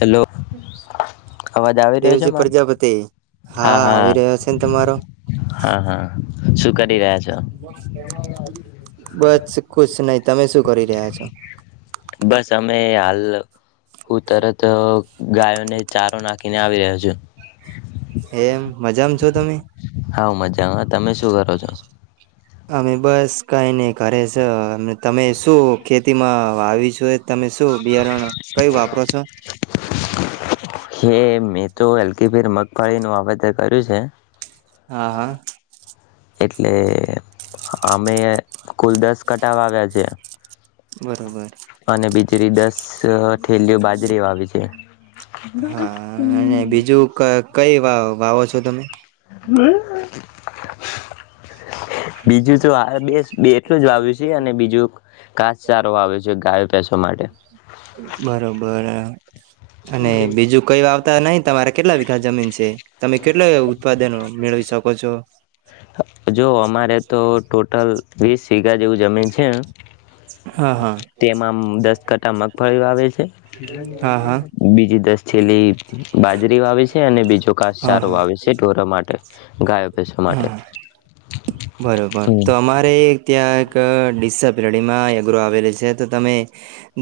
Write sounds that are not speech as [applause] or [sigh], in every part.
Hello અવાજ આવી રહ્યો છે દેવજી મારો પ્રજાપતિ હા આવી રહ્યો છે ને તમારો હા હા શું કરી રહ્યા છો બસ કુશ નય તમે શું કરી રહ્યા છો બસ અમે હાલ તરત ગાયોને ચારો નાખીને આવી રહ્યો જ એમ મજામાં છો તમે હા મજામાં તમે શું કરો છો અમે બસ કંઈ નહી કરરે છે અને તમે શું ખેતીમાં આવી છો તમે શું બિયારણ કયું વાપરો છો [inaudible] મેં તો હકી ફેર મગફાળી નું વાવેતર કર્યું લ છે હા હા એટલે અમે કુલ દસ કટાાવ આવ્યા છે બરોબર અને બીજેરી દસ થેલીઓ બાજરી આવી છે હા અને બીજું કઈ વાવો છો તમે બીજું તો આ બે બે એટલું જ વાવ્યું છે અને બીજું ઘાસચારો વાવ્યો છે ગાયો ભેંસો માટે બરોબર અને બીજું કઈ વાત આવતા નહી તમારે કેટલા વીઘાસ જમીન છે તમે કેટલા ઉત્પાદનો મેળવી શકો છો જો અમારે તો ટોટલ વીસ સીગા જેવું જમીન છે હા હા તેમાં દસ કટા મગફળી વા છે હા હા બીજી દસ છેીલી બાજરી વાવે છે અને બીજો હા કાસચારો હા વા છે ઢોરો માટે ગાયો બેસવા હા માટે બરોબર તો અમારે ત્યાં એક ડડીસપ્લડીમાં યઘ્રરો આવેલી છે તો તમે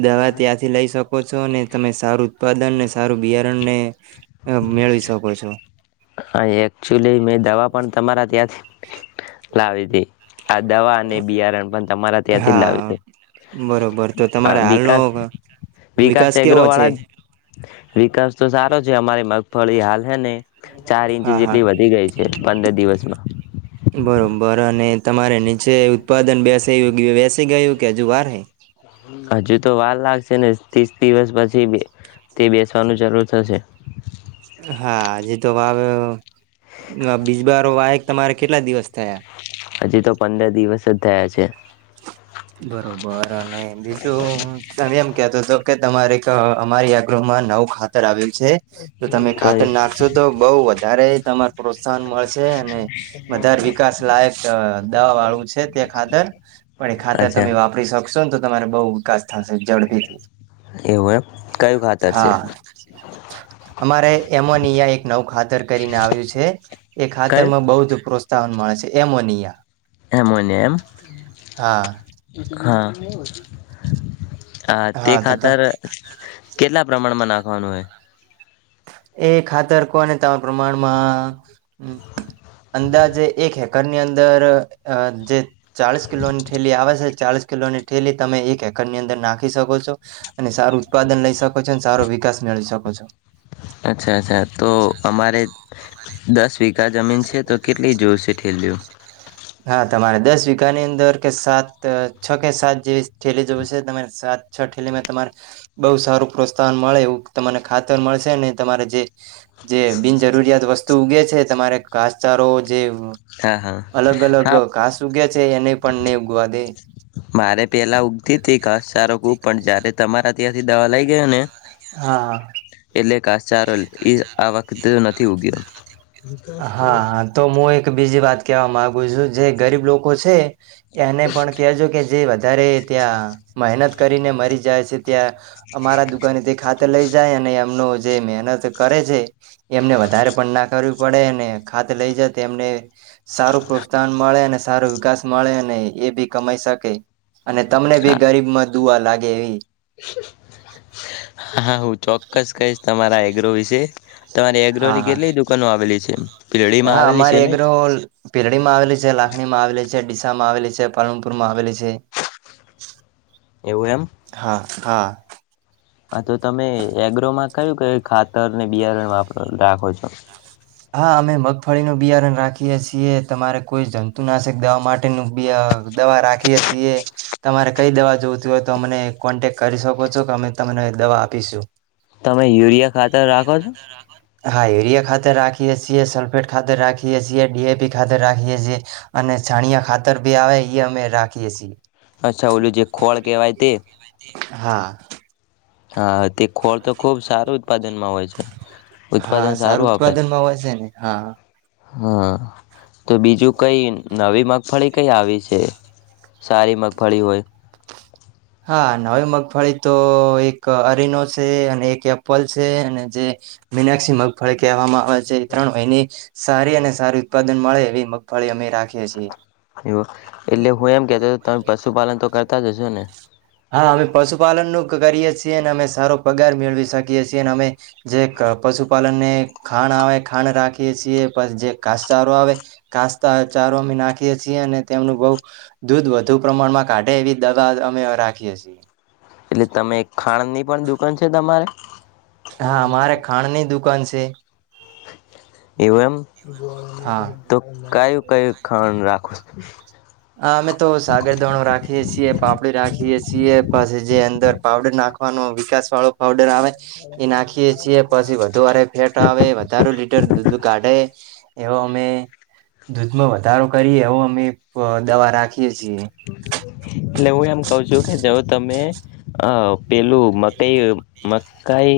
દવા ત્યાંથી લઈ શકો છો અને તમે સારું ઉત્પાદનને સારું બિયારણને મેળવી શકો છો હા એકચુલી મેં દવા પણ તમારા ત્યાંથી લાવી હતી આ દવા અને બિયારણ પણ તમારા ત્યાંથી જ લાવી હા હતી બરોબર તો તમારે હ વિકાસ એગ્રો છે વાળા જ વિકાસ તો સારો જે અમારી મગફળી હાલ હૈ ને ચાર ઇંચ હા હા જેટલી વધી ગઈ છે પંદર દિવસમાં બરોબર અને તમારે નીચે ઉત્પાદન બેસે બેસી ગયું કે હજુ વાર હજીુ તો વાર લાગશે ને ત્રીસ દિવસ પછી તે બેસવાનું ચરૂુ થશે હાજ તો વાવે હ બીજ બર વાયક તમારે કેટલા દિવસ થયા હજી તો પંદર દિવસ જ તેજ બરોબર અને બીજું તમે એમ કતો તો કે તમારે અમારી આગૃહમાં નવુ ખાતર આવેલ તો તમે ખાતર કયું નાખશો તો બહ વધારે તમારે પ્રોત્સાહન મળશે અને વધારે વિકાસ લાયક દવા વાળું છે તે ખાતર પડે આ અચ્છા તમે વાપરી શકશો ને તમારે બોવ વિકાસ થશે ઝડપીથી એવું એમ કયું ખાતર છે હા અમારે એમોનિયા એક નવું ખાતર કરીને આવ્યું છે એ કયું ખાતરમાં બોવજ પ્રોત્સાહન મળે છે. છે એમોનિયા એમોને એમ હા હા હા તે ખાતર કેટલા પ્રમાણમાં નાખ ખવાનુ હે એ ખાતર કોને તણ પ્રમાણમાં હમ અંદાજે એક હેક ઘરની અંદર જે ચાલીસ કિલોની ઠેલી આવે છે. ચાલીસ કિલોની ઠેલી તમે એક હેકરની અંદર નાખી શકો છો અને સારું ઉત્પાદન લઈ શકો છો અને સારો વિકાસ મેળવી શકો છો. અચ્છા અચ્છા તો અમારે દસ વીઘા જમીન છે તો કેટલી જોશે થેલીઓ હા તમારે દસ વીઘાની અંદર કે સાત છ કે સાત જેવી થેલી જોશે તમારે સાત છ ઠેલીમાં તમારે બઉુ સારું પ્રોત્સાહન મળે એવું તમને ખાતર મળશે ને તમારે જે જે બિનજરૂરિયાત વસ તુ ઉગે છે તમારે ઘાસચારો જે હા હા અલગ અલગ હા ઘાસ ઉગયા છે એને પંને ઉગવા દે મારે પેલા ઉગતી તી ઘાસ ચારો ખૂબ પણ જયારે તમારા ત્યાથી દવા લઈ ગયોને હા એટલે ઘાસચારો લે એ આ વખતે નથી ઉગ્યો કેવા માંગુ છું જે ગરીબ લોકો છે. એને પણ કહેજો કે જે વાત વધારે ત્યાં મહેનત કરીને મરી જાય છે ત્યાં અમારા દુ ગણિત ખાતે લઈ જાય અને એમનું જે મહેનત કરે છે. એમને વધારે પણ ના કર્યું પડે અને ખાત લઈ જ એમને સારું પ્રોત્સાહન મળે અને સારો વિકાસ મળે અને એ બી કમાઈ શકે. અને તમને બી હા ગરીબ માં દુઆ લાગે. ગેવી [inaudible] હા હું ચોક્કસ કહીશ તમારા એગ્રો વિશે તમારી હા એગ્રોની કેટલી દુકાનો આવેલી છે હા પીરડીમાં હા આવેલી છે ને અમારેગ્ર પીરડી માં આવેલી છે લાખણી માં આવેલી છે. માં આવેલી છે પાલનપુર માં આવેલી છે. એવું એમ. હા હા. હા તો તમે એગ્રોમાં [unintelligible] કે ખાતર ને બિયારણપ રાખો છો. હા અમે મગફળીનું બિયારણ રાખીએ છીએ તમારે કોઈ જંતુનાશક દવા માટેનું બ દવા રાખીએ છીએ તમારે કઈ દવા જોવતી હોય તો અને કોન્ટેક કરી શકો છો કે અમે તમને દવા આપીશું. તમે યુરિયા ખાતર રાખો છો. હા એરીયા ખાતે રાખે રાખીએ છીએ સલ્ફેટ ખાતર રાખીએ છીએ ડીએપી ખાતર રાખીએ છીએ અને છાણિયા ખાતર બી આવે એ અમે રાખીએ છીએ. અચ્છા ઓલું જે ખોળ કેવાય તે હા. હા તે ખોળ તો ખુબ સારું ઉત્પાદનમાં હોય છે હા ઉત્પાદન સારું આપે. ઉત્પાદનમાં હોય છે ને હા હા તો બીજું કઈ નવી મગફળી કઈ આવી છે સારી મગફળી હોય. હા નવી મગફળી તો એક અરીનો છે અને એક એપલ છે અને જે મીનેક્ષી મગફળી કહેવામાં જે ત્રણ હોયને સારી અને સારી ઉત્પાદન મળે એવી મગફળી અમે રાખીએ છીએ. [inaudible] એટલે હું એમ કેતો તમે પશુપાલન તો કરતા જ હશો ને. હા અમે પશુપાલન નું કરીએ છીએ અમે સારો પગાર મેળવી શકીએ છીએ અમે જે પશુપાલનને ખાંણ આવે ખાંણ રાખીએ છીએ પછી જે કાસચારો આવે કાસ ચારો અમે નાખીએ છીએ અને તેમનું બઉ દૂધ વધુ પ્રમાણમાં કાઢે એવી દવા અમે રાખીએ. [inaudible] એટલે તમે ખાણ ની પણ દુકાન છે તમારે હા અમારે ખાંડ ની દુકાન છે. તે એમ હા તો કયું કયું ખંડ રાખો. [inaudible] હ અમે તો સાગર ધણો રાખીએ છીએ પાપડી રાખીએ છીએ પછી જે અંદર પાવડર નાખવાનો વિકાસ વાળો પાવડર આવે એ નાખીએ છીએ પછી વધુરે ફેટ આવે વધાર લીટર દૂધ કાઢે એવો અમે દૂધમાં વધારો કરીએ એવું અમે દવા રાખીએ છીએ એટલે હું એમ કઉ છું કે જ તમે આ પેલું મકાઈ મકાઈ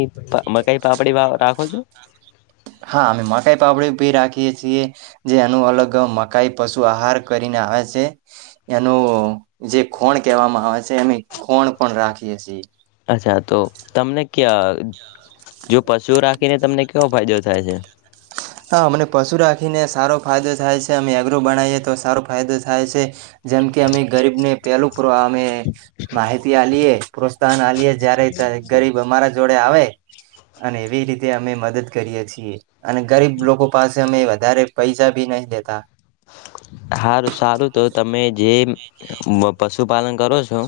મકાઈ પાપડી રાખો છો હા અમે મકાઈ પાપડી ભી રાખીએ છીએ જે એનું અલગ મકાઈ પશુ આહાર કરીને આવે છે એનું જે ખોણ કહેવામાં આવે છે એમે ખોણ પણ રાખીએ છીએ અચ્છા તો તમને ક્યા જો પશુઓ રાખે ને તમને કેવો ફાયદો થાય છે હા અમને પશુ રાખીને સારો ફાયદો થાય છે અમે એગ્રો બનાવીએ તો સારો ફાયદો થાય છે જેમ કે અમે ગરીબને પહેલું માહિતી આલી એ પરસ્ પોસાતન આલીએ જય્યારે ગરીબ અમારા જોડે આવે અને એવી રીતે અમે મદદ કરીએ છીએ અને ગરીબ લોકો પાસે અમે વધારે પૈસા ભી નહી લેતા હાર સારું તો તમે જે પશુ પાલન કરો છો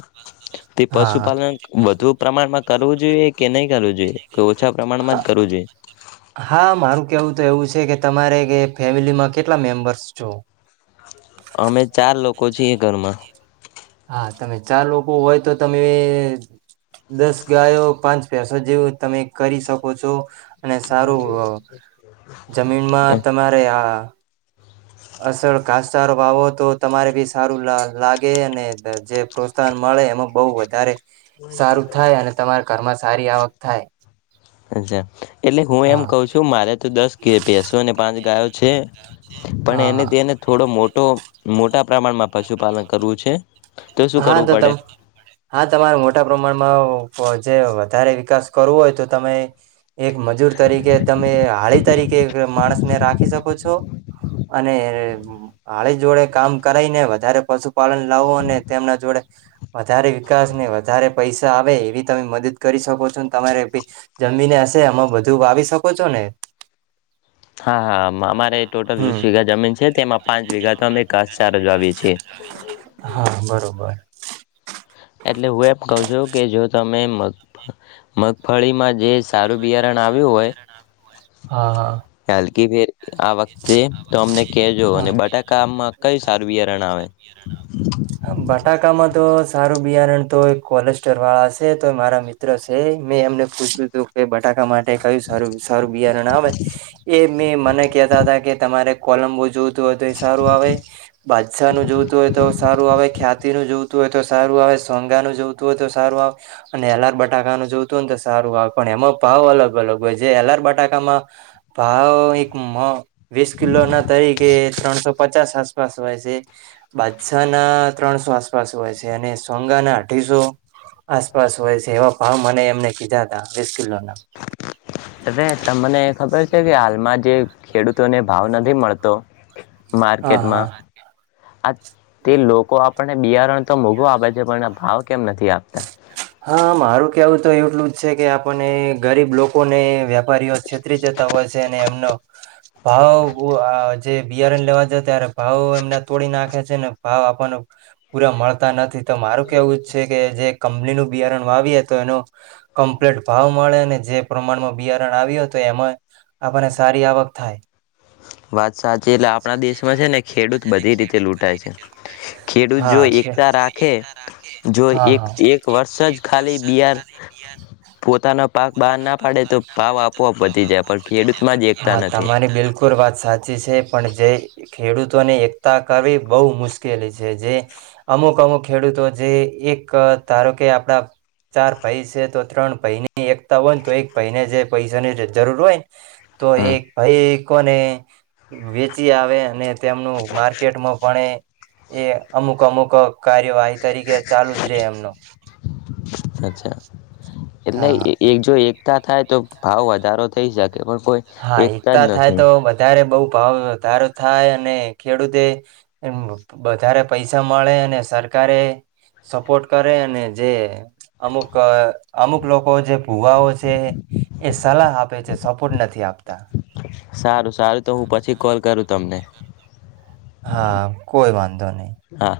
તે હા હ પશુપાલન વધુ પ્રમાણમાં કરવું જોઈએ કે નહીં કરવું જોઈએ કે ઓછા પ્રમાણમાં જ કરવું જોઈએ હા મારું કેવું તો એવું છે કે તમારે કે ફેમિલીમાં કેટલા મેમ્બર્સ છો અમે ચાર લોકો છીએ ઘરમાં હા તમે ચાર લોકો હોય તો તમે દસ ગાયો પાંચ પેસો જેવું તમે કરી શકો છો અને સારું જમીનમાં તમારે આ અસલ ઘાસચારો વાવો તો તમારે બી સારું લાગે અને જે પ્રોત્સાહન મળે એમાં બહુ વધારે સારું થાય અને તમારા ઘરમાં સારી આવક થાય અચ્છા એટલે હું એમ હા કઉ છું મારે તો દસ ભેસો અને પાંચ ગાયો છે પણ એને હા હા તેને થોડો મોટો મોટા પ્રમાણમાં પશુપાલન કરવું છે શું હા કરવું તો પડે તમ હા ત મોટા પ્રમાણમાં જે વધારે વિકાસ કરવો હોય તો તમે એક મજૂર તરીકે તમે હાળી તરીકે માણસને રાખી શકો છો અને હાળી જોડે કામ કરાઈ ને વધારે પશુપાલન લાવો અને તેમના જોડે વધારે વિકાસ ને વધારે પૈસા આવે એવી તમે મદદ કરી શકો છોને તમારે જમીને હશે અમાં બધું વાવી શકો છો ને હા હા અમારે ટોટલ વીસ વીઘા જમીન છે તેમાં પાંચ વિીઘા તો અમે ઘાસચારજ આવી છી હા બરોબર એટલે હું એમ કઉ છું કે જો તમે મગફળી માં હલકી ફેર આ વખતે તો અમને કહેજો અને બટાકામાં કયું સારું બિયારણ આવે બટાકામાં તો સારું બાર તો કોલેસ્ટર વાળા છે તો મારા મિત્ર છે મેં એમને પૂછ્યું બટાકા માટે કયું સરારું બિયારણ આવે એ મે મને કહેતા હતા કે તમારે કોલમબો જો હોય તો એ સારું આવે બાદશા નું જોવતું હોય તો સારું આવે ખ્યાતિ નું જોતું ું હોય તો સારું આવે સોંગા નું જોતું હોય તો સારું આવે અને હલાર બટાકાનુંું જોતું હોય તો સારું આવે પણ એમાં ભાવ અલગ અલગ હોય જે એલાર બટાકામાં ભાવ એક વીસ કિલો ના તરીકે ત્રણસો પચાસ આસપાસ હોય છે બાદછા ના ત્રણસો આસપાસ હોય છે અને સોંગાના અઢીસો આસપાસ હોય છે એવા ભાવ મને એમને કીધા હતા [inaudible] ત તમને ખબર કે હાલમાં જે ખેડૂતોને ભાવ નથી મળતો હા હા માર્કેટમાં આ તે લોકો આપને બિયારણ તો મોઘો આ બાજે પણના ભાવ કેમ નથી આપતા હા મારું કેવું તો એટલું જ છે કે આપને ગરીબ લોકોને વેપારીઓ છેતરી જતા હોય છે અને એમનો ભાવ જે બિયારણ લેવા જ ત્યારે ભાવ એમના તોડી નાખે છે ને ભાવ આપણને પૂરા મળતા નથી તો મારું કેવું જ છે કે જે કંપનીનુંું બિયારણ વાવીએ તો એનો કમ્પ્લીટ ભાવ મળે અને જે પ્રમાણમાં બિયારણ આવ્યું તો એમાં આપણને સારી આવક થાય વાત સાચી એટલે આપણા દેશમાં છે ને ખેડૂત બધી રીતે લૂંટાય છે ખેડૂત જો હા છે. એકતા રાખે જો એક [inaudible] વર્ષ જ ખાલી બિયાર પોતાનો પાક બહાર ના પાડે તો ભાવ આપોઆપ વધી જાય પણ ખેડૂતમાં જ એકતા નથી ઉપર વાત સાચી છે પણ જે ખેડૂતોને એકતા કરવી બહુ મુશ્કેલી છે જે અમુક અમુક ખેડૂતો જે એક ધારો કે આપડા ચાર ભાઈ છે તો ત્રણ ભાઈની એકતા હોય ને તો એક ભાઈને જે પૈસાની જરૂર હોય ને તો હમ એક ભાઈ ને વેચી આવે અને તેમનું માર્કેટમાં પણ એ અમુક અમુક કાર્યવાહી તરીકે ચાલુ જ રહે [inaudible] સાચ્છા એટલે હા હા એક જો એક થાય તો ભાવ વધારો થઈ શકે પણ કોઈ હા જ એકતા થાય નથી તો વધારે બઉ ભાવ વધારો થાય અને ખેડૂતે વધારે પૈસા મળે અને સરકારે સપોર્ટ કરે અને જે અમુક અમુક લોકો જે ભુવાઓ છે એ સલાહ આપે છે પ નથી ત આપ આપતા સારું સારું તો હું પછી કોલ કરું તમને. હા કોઈ વાંધો નહી. હા